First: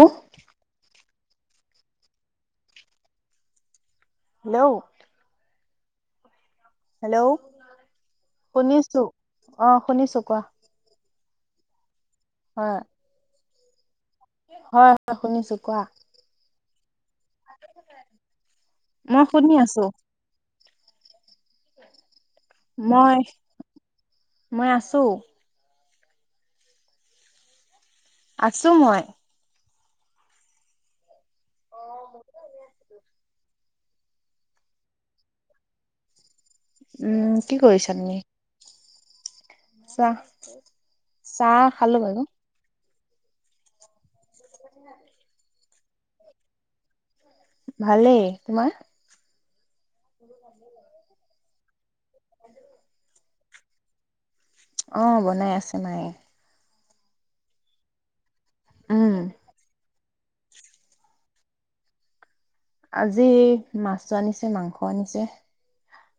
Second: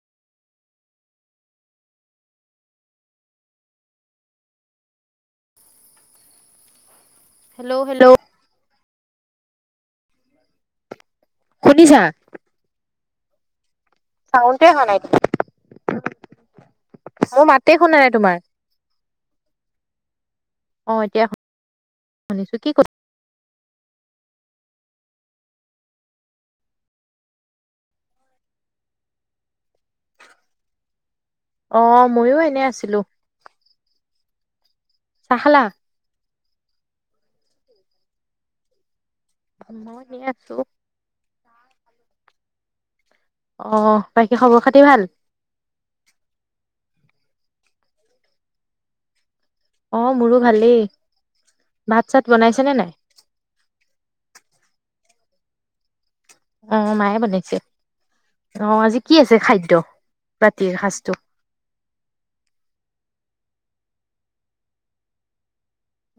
আহ hello hello hello hello শুনিছো অ শুনিছো কোৱা শুনিছা হয় চাউণ্ডে অহা হয় নাই হয় শুনিছো কোৱা মই মাতে শুনা নাই তোমাৰ মই শুনি আছো অ এতিয়া।। শুনিছো কি ক মই।। মই আছোঁ। আছোঁ মই। অ মইয়ো এনে আছিলোঁ। চাহ খালা? উম কি কৰিছা তুমি? অ মই চাহ এনে আছোঁ। চাহ খালো বাইদেউ।। অ। বাকী খবৰ খাতি ভাল? ভালেই তোমাৰ? অ মোৰো ভালেই। ভাত চাত বনাইছা নে নাই? অঁ বনাই আছে মায়ে। অ মায়ে বনাইছে? অ আজি কি উম আছে খাদ্য? ৰাতিৰ সাজটো? আজি মাছো আনিছে মাংসও আনিছে।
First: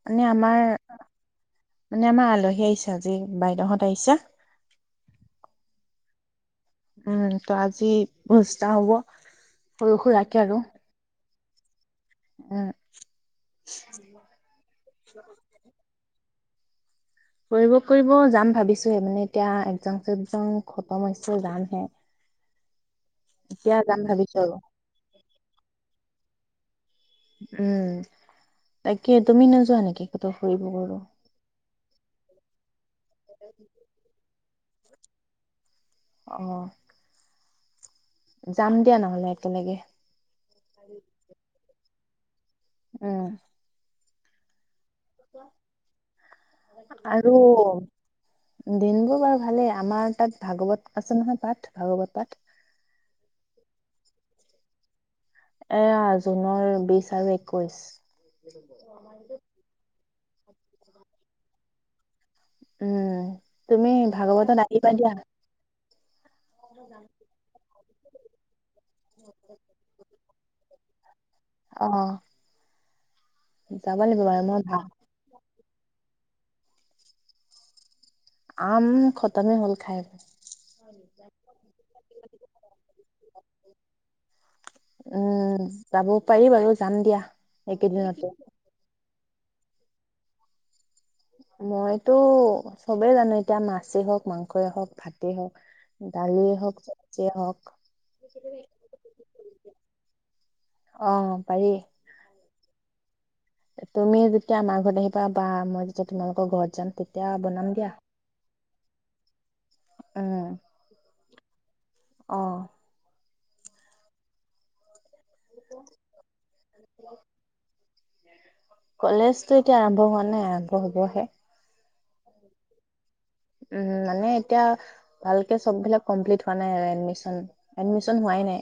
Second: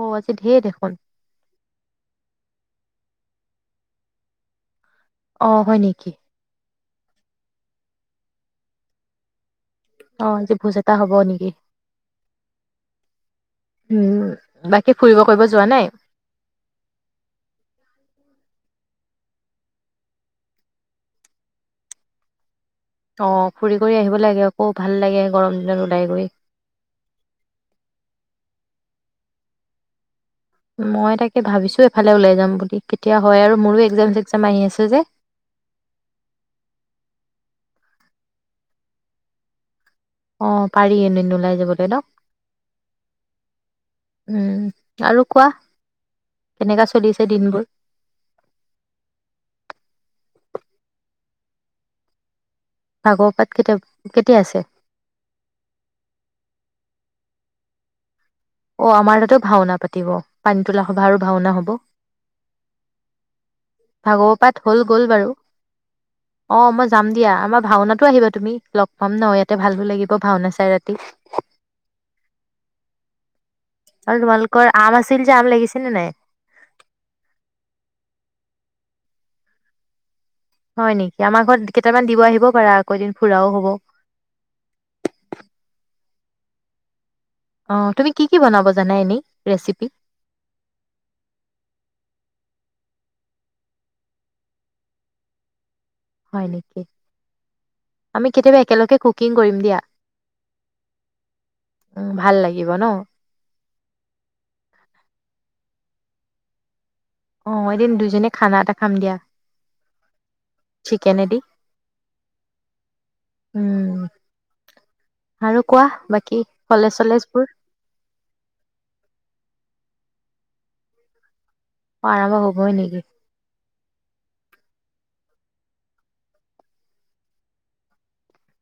অ মানে আজি ধেৰ আমাৰ দেখোন। মানে আমাৰ আলহী আহিছে আজি। উ বাইদেউহঁত আহিছে। অ হয় নেকি? উম তো আজি ভোজ এটা হ'ব। সৰু অ সুৰাকে আজি আৰু ভোজ এটা হব নেকি? উম উম বাকী ফুৰিব কৰিব যোৱা নাই? ফুৰিব কৰিব যাম ভাবিছোহে। মানে এতিয়া একজাম চেকজাম খতম হৈছে যামহে। অ এতিয়া ফুৰি কৰি যাম আহিব ভাবিছো লাগে আৰু আকৌ ভাল লাগে গৰম দিনত ওলাই গৈ। উম তাকে তুমি নোযোৱা নেকি? ক'তো ফুৰিব গলো মই তাকে ভাবিছো এফালে ওলাই যাম বুলি কেতিয়া হয় আৰু মোৰো এক্জাম চেক্জাম আহি আছে। ত যে অ। যাম দিয়া নহ'লে একেলগে। অ পাৰি এদিন ওলাই যাবলৈ ন? উ। উম। আৰু কোৱা কেনেকা চলিছে আৰু দিনবোৰ দিন বোৰ বাৰু ভালেই আমাৰ তাত। ভাগৱত আছে নহয় পাঠ। ভাগৱত পাঠ। ভাগৱত পাঠ কেতিয়া, কেতিয়া আছে? এয়া জুনৰ বিশ আৰু একৈশ। অ আমাৰ তাাতো ভাওনা পাতিব। পানী তোলা সবা আৰু ভাওনা হ'ব। উম। তুমি ভাগৱত পাত ভাগৱতত হ'ল আহিবা গ'ল দিয়া। বাৰু অ মই যাম দিয়া আমাৰ ভাওনাতো আহিবা তুমি। লগ পাম ন ইয়াতে ভালো লাগিব ভাওনা চাই। চাই ৰাতি। অ। যাব আৰু লাগিব বাৰু মই তোমালোকৰ ভা আম আছিল যে আম লাগিছিল চে নে নাই? আম খতমে হ'ল খাই ব হয় নেকি আমাৰ ঘৰত কেইটামান দিব আহিব পাৰা আকৌ এদিন ফুৰাও হব [unintelligible] উম [unintelligible] পাৰি বাৰু যাম দিয়া। অ তুমি কি এইকেইদিনতে কি বনাব জানা এনেই? ৰেচিপি? মইতো চবেই জানো এতিয়া মাছেই হওক, মাংসই হওক, ভাতে হওক। হয় দালিয়ে হওক নেকি চব্জিয়ে হওক আমি কেতিয়াবা একেলগে কুকিং কৰিম দিয়া। অ পাৰি উম ভাল লাগ দিব ন? তুমি যেতিয়া আমাৰ ঘৰত আহিবা, বা মই যেতিয়া তোমালোকৰ ঘৰত যাম তেয়া অ এদিন দুজনীয়ে খানা এটা খাম দিয়া। উম চিকেনেদি। অ। উম। আৰু কোৱা বাকী কলেজ চলেজ বোৰ? কলেজতো এতিয়া আৰম্ভ হোৱা নাই আৰম্ভ হবহে। অ আৰম্ভ হ'বই নেকি? উম মানে এতি ভালকে সববিলাক কমপ্লিট হোৱা নাই আৰু এডমিশ্যন, এডমি শ্যন হুৱায়ে নাই।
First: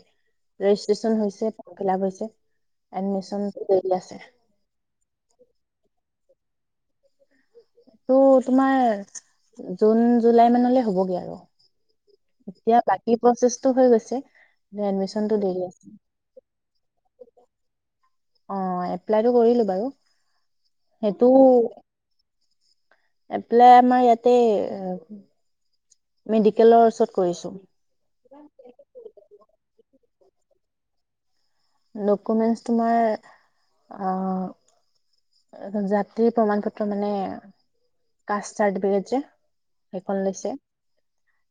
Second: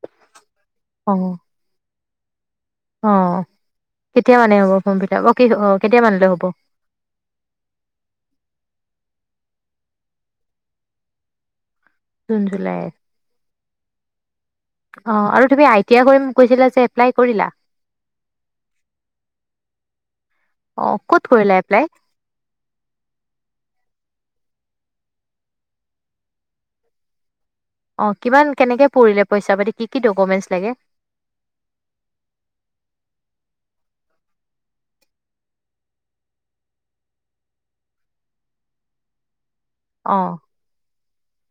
অ ৰেজিষ্ট্ৰেচন হৈছে। ফ্ৰম ফিল্লাপ হৈছে। [unintelligible] অ এডমিশন দেৰি আছে কেতিয়া মানে হ'ব? সম্পিতাৰ অ কি অ কেতিয়া মানিল হ'ব? অ। এইটো তোমাৰ জুন-জুলাই মানলৈ হ'বগে আৰু। জুন জুলাই এতিয়া বাকী প্ৰচেছ হৈ গৈছে। অ এডমিশনটো আৰু দেৰি তুমি আছে। আই টি আ কৰি কৈছিলা যে। এপ্লাই কৰিলা? অ এপ্লাইটো কৰিলো বাৰু। অ ক'ত সেইটো কৰিলা এপ্লাই এপ্লাই আমাৰ ইয়াত তে মেডিকেলৰ ওচৰত কৰিছো। অ কিমান কেনেকে পৰিলে পইচা পাতি? কি কি ডকুমেণ্টচ লাগে? ডকুমেণ্টছ তোমাৰ আহ জাতিৰ প্ৰমাণ পত্ৰ মানে কাষ্ট চাৰ্টিফিকেট যে? অ সেইখন লৈছে।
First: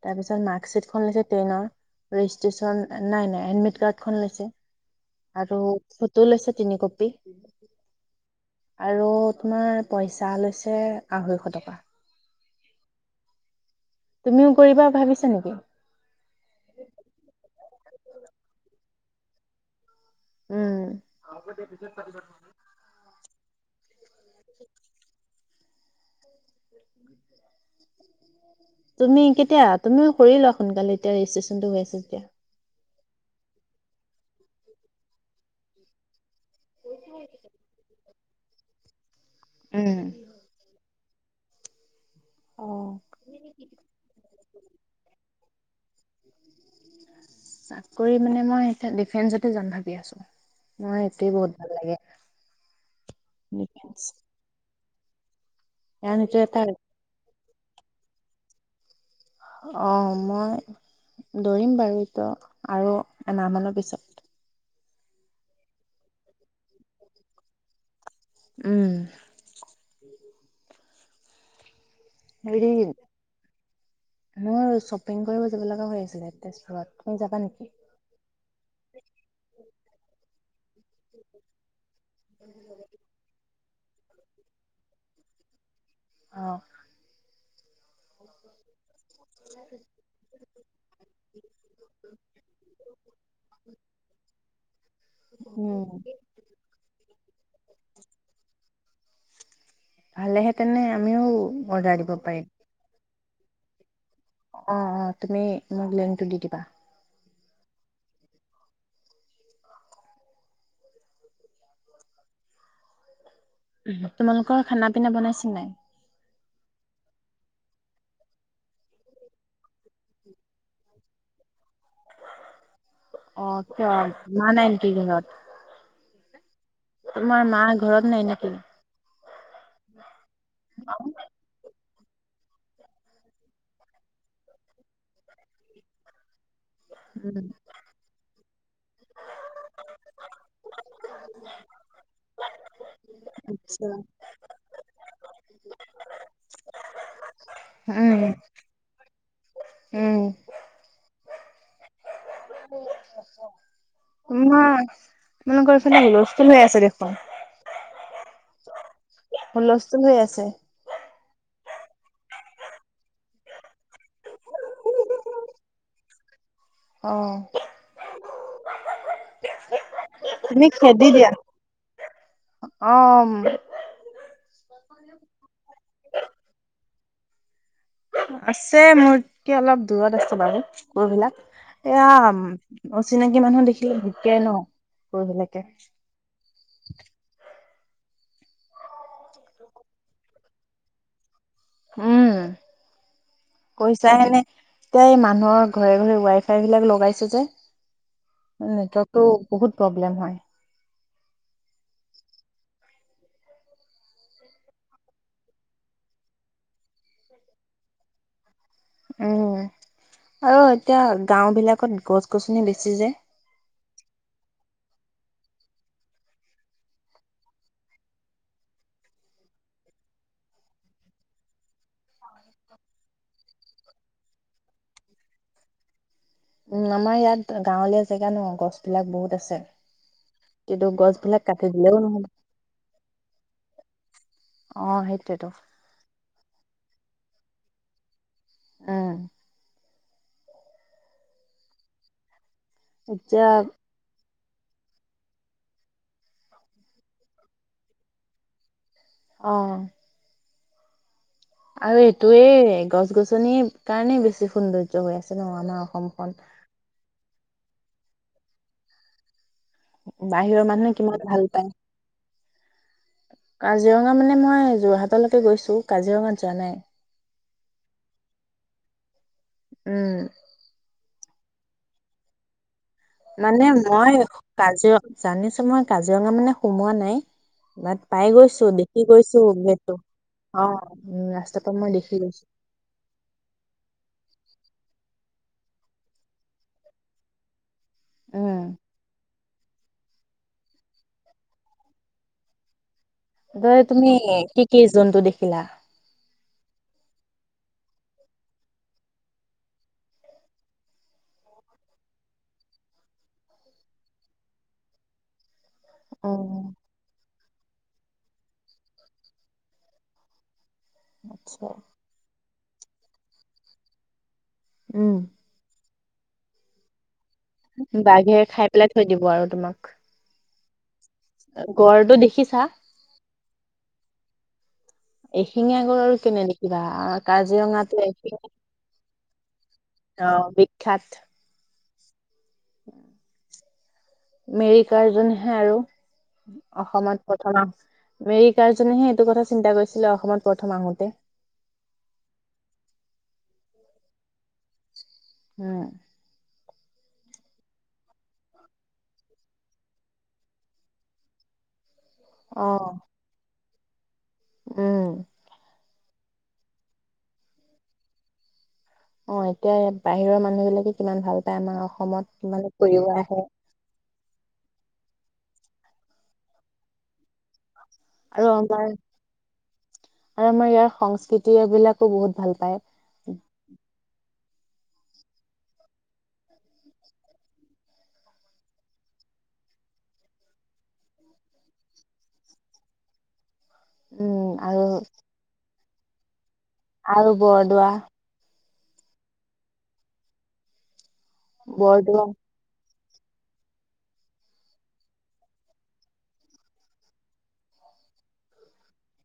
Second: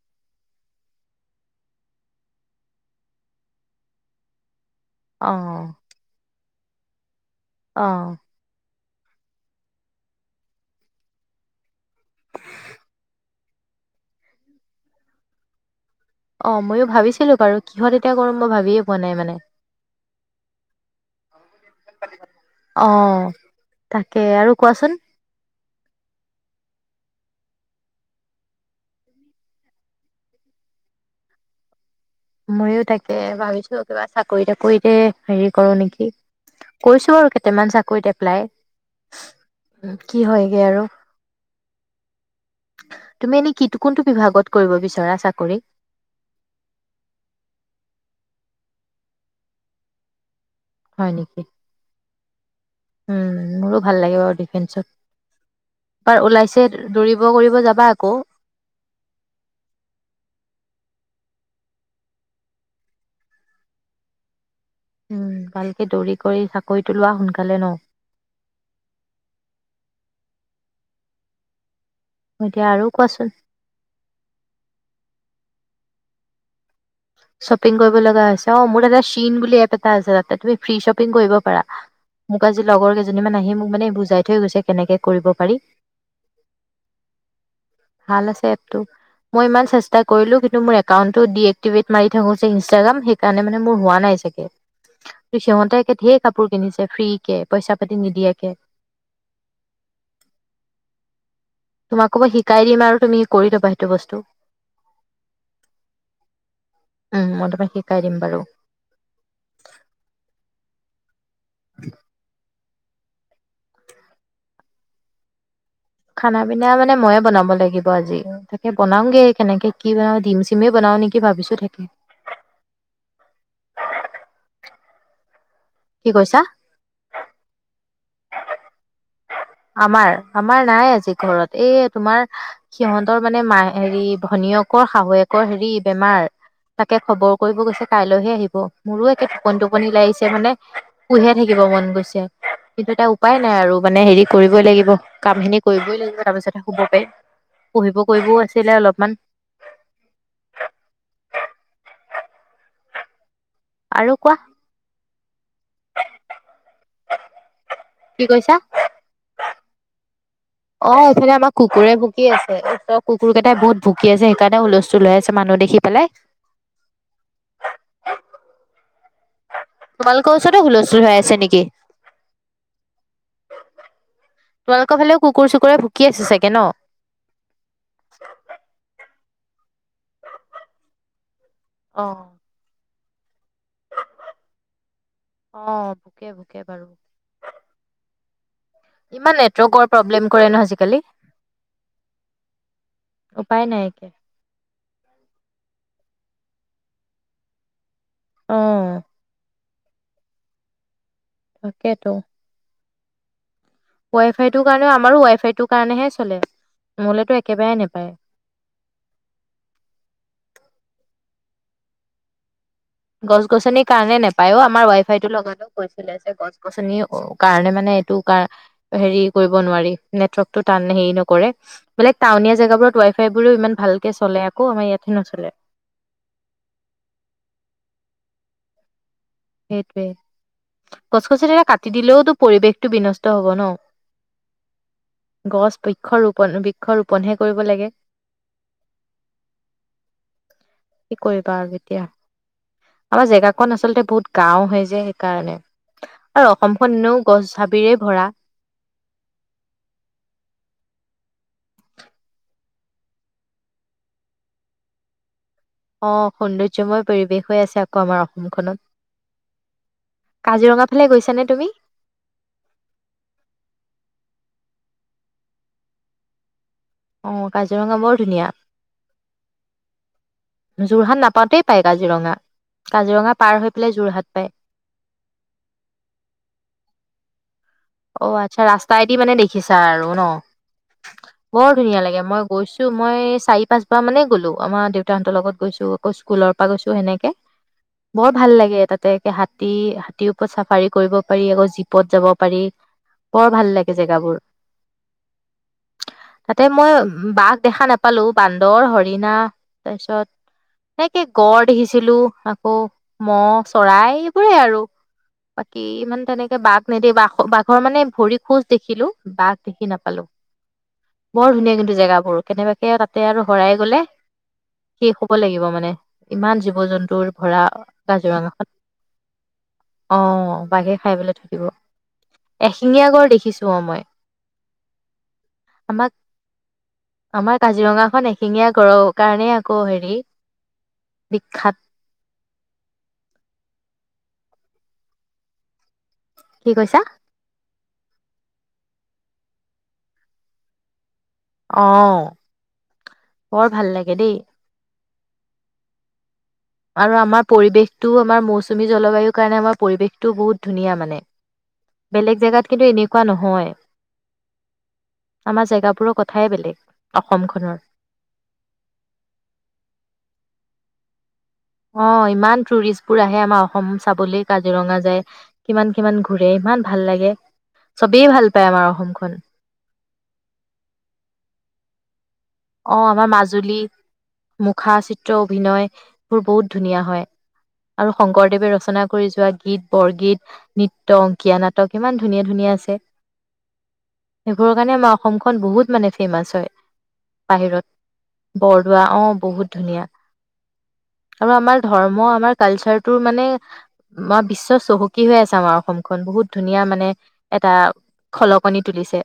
তাৰপিছত মাৰ্কশ্বীটখন লৈছে টেনৰ, ৰেজিষ্ট্ৰেচন নাই নাই এডমিট কাৰ্ডখন লৈছে। আৰু ফটো লৈছে। তিনি কপি আহ আৰু আপোনাৰৰ পইচা লৈছে আঢ়ৈশ টকা। [inaudible] তুমিও কৰিবা ভাবিছা নেকি? অ ময়ো ভাবিছিলো বাৰু কিহত এতিয়া কৰিম মই ভাবিয়ে পোৱা নাই মানে। উম। আহ তাকে! আৰু কোৱাচোন? তুমি কেতিয়া? তুমিও কৰি লোৱা সোনকালে এতিয়া ৰেজিষ্ট্ৰেচন টো হৈ আছ যেতিয়া ময়ো তাকে ভাবিছো কিবা চাকৰি তাকৰিতে হেৰি কৰো নেকি! কৰিছো বাৰু কেইটামান চাকৰি তাক প্লাই উম কি হয়গে আৰু তুমি এনেই কি কোনটো বিভাগত কৰিব বিচৰা চাকৰি? চাকৰি মানে মই এতিয়া ডিফেন্সতে যাম ভাবি আছো। মই হয় এইটোৱে নেকি? বহুত ভাল লাগে উম মোৰো ডিফেন্স। ভাল লাগে বাৰু ডিফেন্সত। কাৰণ এবাৰ এইটো এটা ওলাইছে দৌৰিব কৰিব যাবা আকৌ অ মই দৌৰিম বাৰু এইটো আৰু এমাহমানৰ পিছত উম ভালকে দৌৰি কৰি চাকৰিটো লোৱা সোনকালে ন? উম এতিয়া হেৰি আৰু কোৱাচোন মোৰ শ্বপিং কৰিব যাব লগা হৈ আছিলে তেজপুৰত তুমি যাবা নেকি? শ্বপিং কৰিব লগা আছে অ মোৰ এটা শ্বিন বুলি এপ এটা আছে তাতে তুমি ফ্ৰী শ্বপিং কৰিব পাৰা মোক আজি লগৰ কেইজনী মান আহি মোক মানে বুজাই থৈ গৈছে কেনেকে কৰিব পাৰি। অ ভাল আছে এপতটো মই ইমান চেষ্টা কৰিলো কিন্তু মোৰ একাউটো দ। টিভিত মাৰি থাকায়ে সেই কাৰনে মোৰ হোৱা নাই চাগে ত সিহঁতে উম একেই ধেই কাপোৰ কিনিছে ফ্ৰিৰ কে কে পইচা পাতি নিদিয়োকে। ভালেহেতেনে আমিও। অৰ্ডাৰ দিব তোমাকোবো পাৰিম শিকাই দিম আৰু তুমি। কৰি ল'বা সেইটো বস্তু। অ অ তুমি মোক লেনটো দি দিবা। উম মই তোমাক শিকাই দিম বাৰু। হয়। তোমালোকৰ খানা পিনা বনাইছ নাই। খানা পিনা মানে ময়ে বনাব লাগিব আজি তাকে বনাওগে কেনেকে কি বনাও ডিম চিমেই বনাও নেকি ভাবিছো থাকে। অ মোৱা নাই নেকি কি কৈছা? ঘৰত। তোমাৰ মা ঘৰত। নাই নেকি? আমাৰ। আমাৰ নাই আজি ঘৰত এই। তোমাৰ সিহঁতৰ মানে মা হেৰি ভনীয়েকৰ শাহুৱেকৰ হেৰি বেমাৰ। তাকে খবৰ উম। কৰিব গৈছে কাইলৈহে আহিব মোৰো একে টোপনি টোপনি লাই আহিছে মানে পুহে থাকিব মন গৈছে কিন্তু এটা উপায় নাই আৰু আচ্ছা মানে হেৰি। কৰিবই লাগিব কাম খিনি কৰিবই লাগিব তাৰ পিছতহে শুব পাৰিম পঢ়িব উম কৰিবও আছিলে অলপমান। উম আৰু কোৱা উ মোকৰ ফালে হুলস্থুল হৈ আছে দেখোন। কি কৈছা। হুলস্থুল হৈ আছে। অ এইফালে আমাৰ কুকুৰে ভুকি আছে কুকুৰ কেইটাই বহুত ভুকি আছে সেইকাৰণে হুলস্থুল লৈ আছে মানুহ দেখি পেলাই। আহ। তোমালোকৰ ওচৰত হুলস্থুল খেদি হৈ দিয়া। আছে নেকি! অ তোমালোকৰ ফালে কুকুৰ। ক ভুকি আছে চাগে ন! আছে মোৰ কি অলপ দূৰত আছো বাৰু গ বিলাক। অ এয়া অচিনাকি মানুহ দেখিলে ভুকে ন! কুকুৰবিলাকে। অ ভোকে ভোকে বাৰু। ৰোগৰ প্ৰব্লেম কৰে ন আজিকালি! উম উপায় নাই একে কৈছা এনে এই মানুহৰ। ঘৰে ঘৰে ৱাই ফাই বিলাক লগাইছে যে অ এ ইতাটো বহুত প্ৰব্লেম হয়। তাকেতো। ৱাই ফাইটোৰ কাৰণে আমাৰো ৱাই ফাইটোৰ কাৰণেহে চলে, ন'হলেতো একেবাৰে নেপায়। উম, আৰু এতিয়া গাওঁ বিলাকত গছ গছনি বেছি যে গছ গছনিৰ কাৰণে নেপায় আমাৰ ৱাই ফাইটো লগাওঁতেই কৈছিলে, যে গছ গছনি কাৰণে মানে এইটো কাৰ হেৰি কৰিব নোৱাৰি, নেটৰ্কটো টান হেৰি নকৰে, বোলে টাউনীয়া জেগাবোৰত ৱাই ফাই বোৰ ইমান ভালকে চলে আকৌ আমাৰ ইয়াতে নচলে। উম, আমাৰ ইয়াত গাঁৱলীয়া জেগা ন গছ বিলাক বহুত আছে। সেইটোৱেই। গছ গছনি [unintelligible] কাটি দিলেও পৰিৱেশটো বিনষ্ট হব ন। অ সেইটোয়েতো গছ বৃক্ষ ৰূপ [unintelligible] বৃক্ষ ৰোপণহে কৰিব লাগে। [unintelligible] কি কৰিবা আৰু এতিয়া। আমাৰ এতিয়া জেগাখন আচলতে বহুত গাঁও হয় যে সেইকাৰণে, আৰু অসমখন এনেও গছ হাবিৰে ভৰা। অ। আৰু এইটোয়ে গছ গছনিৰ কাৰণেই বেছি সৌন্দৰ্য হৈ আছে। ন আমাৰ অ, অসমখন সৌন্দৰ্যময় পৰিৱেশ। হৈ আছে আকৌ আমাৰ অসমখনত। বাহিৰৰ কাজিৰঙা মানুহে ফালে কিমান গৈছানে ভাল তুমি পায়। কাজিৰঙা মানে মই যোৰহাটলৈকে গৈছো, কাজিৰঙাত যোৱা নাই। অ, কাজিৰঙা বৰ ধুনীয়া। উম। যোৰহাট নাপাওঁতেই পাই কাজিৰঙা। কাজিৰঙা পাৰ হৈ মানে পেলাই মই যোৰহাট পায় কাজিৰঙা জানিছো মই কাজিৰঙা মানে সোমোৱা নাই। বাট অ, পাই আচ্ছা গৈছো দেখি ৰাস্তাইদি মানে গৈছো দেখিছা গেটটো আৰু ন, অ উম ৰাস্তাৰ বৰ পৰা মই ধুনীয়া দেখি লাগে। মই গৈছো, মই চাৰি পাঁচবাৰ মানে গলো আমাৰ দেউতা লগত গৈছো আকৌ স্কুলৰ পৰা গৈছো সেনেকে। বৰ ভাল উম লাগে তাতে একে হাত হাতী, হাতীৰ ওপৰত চাফাৰী কৰিব পাৰি আকৌ জীপত যাব পাৰি। বৰ ভাল তই লাগে তুমি জেগাবোৰ। কি কি জন্তু দেখিলা তাতে মই বাঘ দেখা নাপালো। বান্দৰ, হৰিণা তাৰপিছত, এনেকে গড় দেখিছিলো আকৌ ম'হ, চৰাই এইবোৰে আৰু। বাকী ইমান অ তেনেকে বাঘ [unintelligible] বাঘ মই মানে ভৰি খোজ দেখিলো, বাঘ দেখি নেপালো। বৰ আচ্ছা ধুনীয়া কিন্তু জেগাবোৰ। কেনেবাকে তাতে আৰু হৰাই গলে। শেষ উম হ'ব লাগিব মানে। ইমান জীৱ জন্তুৰ ভৰা বাঘে খাই কাজিৰঙাখন পেলাই থৈ দিব আৰু তোমাক অ বাঘে খাই পেলাই থৈ দিব গ়ড়টো এশিঙীয়া গড় দেখিছো অ মই এশিঙীয়া গড় আমাক আৰু কেনে দেখিবা আমাৰ কাজিৰঙাতো কাজিৰঙাখন এশিঙীয়া গড়ৰ কাৰণে আকৌ হেৰি অ বিখ্যাত বিখ্যাত মেৰি কাৰজনেহে আৰু কি কৈছা অসমত প্ৰথমা আমেৰিকা হে এইটো কথা চিন্তা কৰিছিলে অসমত প্ৰথম আহোতে অ বৰ ভাল লাগে দেই উম আৰু আমাৰ পৰিৱেশটোও আমাৰ মৌচুমী জলবায়ুৰ কাৰণে আমাৰ পৰিৱেশটোও বহুত ধুনীয়া মানে বেলেগ অ জেগাত কিন্তু এনেকোৱা নহয় উম আমাৰ জেগাবোৰক কথাই বেলেগ অসমখনৰ অ এতিয়া বাহিৰৰ মানুহ বিলাকে কিমান ভাল পায় আমাৰ অ অসমত ইমান মানে ফুৰিব টুৰিষ্টবোৰ আহে আমাৰ অসম চাবলে কাজিৰঙা যায় কিমান কিমান ঘুৰে ইমান ভাল লাগে চবেই ভাল আৰু পায় আমাৰ অসমখন আৰু আমাৰ ইয়াৰ সংস্কৃতিয়া বিলাকো বহুত ভাল পায় অ আমাৰ মাজুলী মুখা চিত্ৰ অভিনয়বোৰ বহুত ধুনীয়া হয় আৰু শংকৰদেৱে ৰচনা কৰি যোৱা গীত বৰগীত নৃত্য অংকীয়া নাটক ইমান ধুনীয়া ধুনীয়া আছে উম সেইবোৰৰ আৰু কাৰণে আমাৰ অসমখন বহুত মানে ফেমাচ হয় আৰু বাহিৰত বৰদোৱা বৰদোৱা অ বহুত ধুনীয়া আৰু আমাৰ বৰদোৱা ধৰ্ম আমাৰ কালচাৰ তোৰ মানে আমাৰ বিশ্ব চহকী হৈ আছে আমাৰ অসমখন বহুত ধুনীয়া মানে এটা খলকনি তুলিছে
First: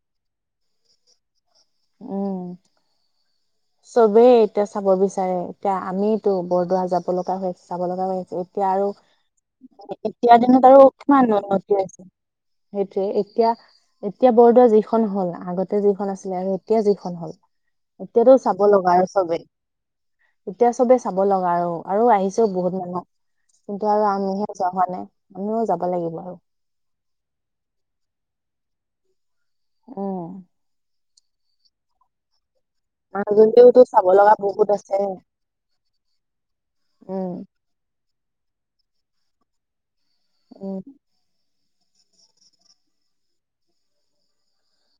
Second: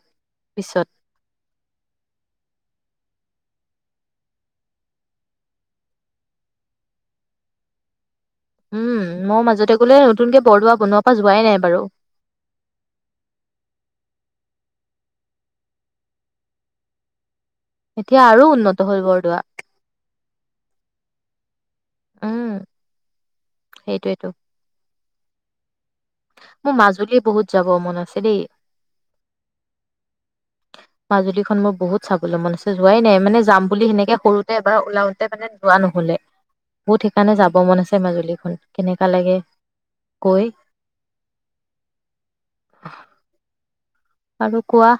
বিশ্বত উম চবেই এতিয়া চাব বিচাৰে এতিয়া আমিতো বৰদোৱা যাব লগা হয় চাব লগা হয় এতিয়া আৰু উম মই মাজতে গলে নতুনকে এতিয়াাৰ দিনত বৰদোৱা আৰু বনোৱাৰ পৰা কিমান যোৱাই নাই উন্নতি বাৰু আছে সেইটোৱে এতিয়া এতিয়া বৰদোৱা যিখন হ'ল আগতে যিখন আছিলে আৰু এতিয়া যিখন হ'ল এতিয়া এতিয়াতো আৰু চাব উন্নত লগা হ'ল আৰু বৰদোৱা চবেই এতিয়া চবেই চাব লগা আৰু আৰু আহিছেও উম বহুত মানুহ কিন্তু আৰু সেইটোয়েতো আমিহে যোৱা হোৱা নাই আমিও যাম মোৰ মাজুলী বহুত যাব মন আছে দেই উম মাজুলীখন মোৰ বহুত চাবলৈ মন আছে যোৱাই নাই মানে যাম মাজুলীওতো বুলি চাব হেনেকে লগা সৰুতে বহুত এবাৰ আছে ওলাওতে মানে যোৱা নহলে বহুত সেইকাৰণে উম, যাব মন আছে মাজুলীত কেনেককা লাগে উ হক আৰু কোৱা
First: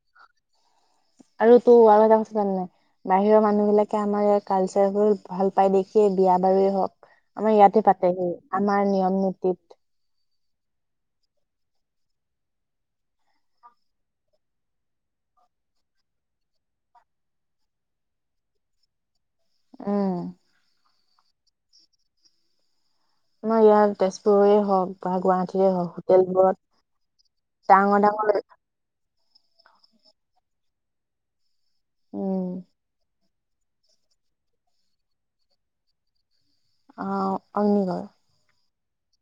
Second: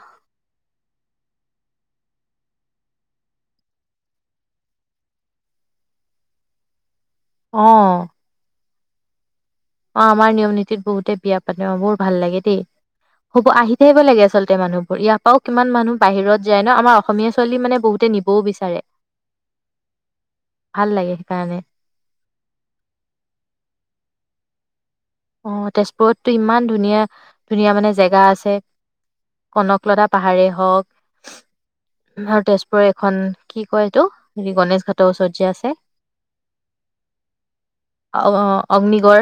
আৰু তো আৰু এটা কথা জানাই বাহিৰৰ মানুহ বিলাকে আমাৰ ইয়াৰ কালচাৰবোৰ ভাল পাই দেখিয়ে বিয়া বাৰু হওক আমাৰ অ ইয়াতে পাতেহি আমাৰ নিয়ম- নীতিত, অ', আমাৰ নিয়ম- নীতিত বহুতে বিয়া পাতে। অ', বহুত ভাল লাগে দেই। হ'ব আহি থাকিব লাগে আচলতে মানুহবোৰ। ইয়াৰ পৰাও কিমান মানুহ বাহিৰত যায় ন ', আমাৰ অসমীয়া ছোৱালী মানে বহুতে নিবও বিচাৰে। উম। ভাল লাগে। কাৰানে, আমাৰ ইয়াত তেজপুৰৰে হক, - অ', তেজপুৰতটো ইমান ধুনীয়া- ধুনীয়া মানে ডাঙৰ জেগা ডাঙৰ আছে। কনকলতা পাহাৰে হওক, - উম, ভাল তেজপুৰৰ এখন, কি ', কয়, এইটো হেৰি গণেশ ঘাটৰ ওচৰত যে, আছে? অ', অগ্নিগড়, অ- অগ্নিগড়,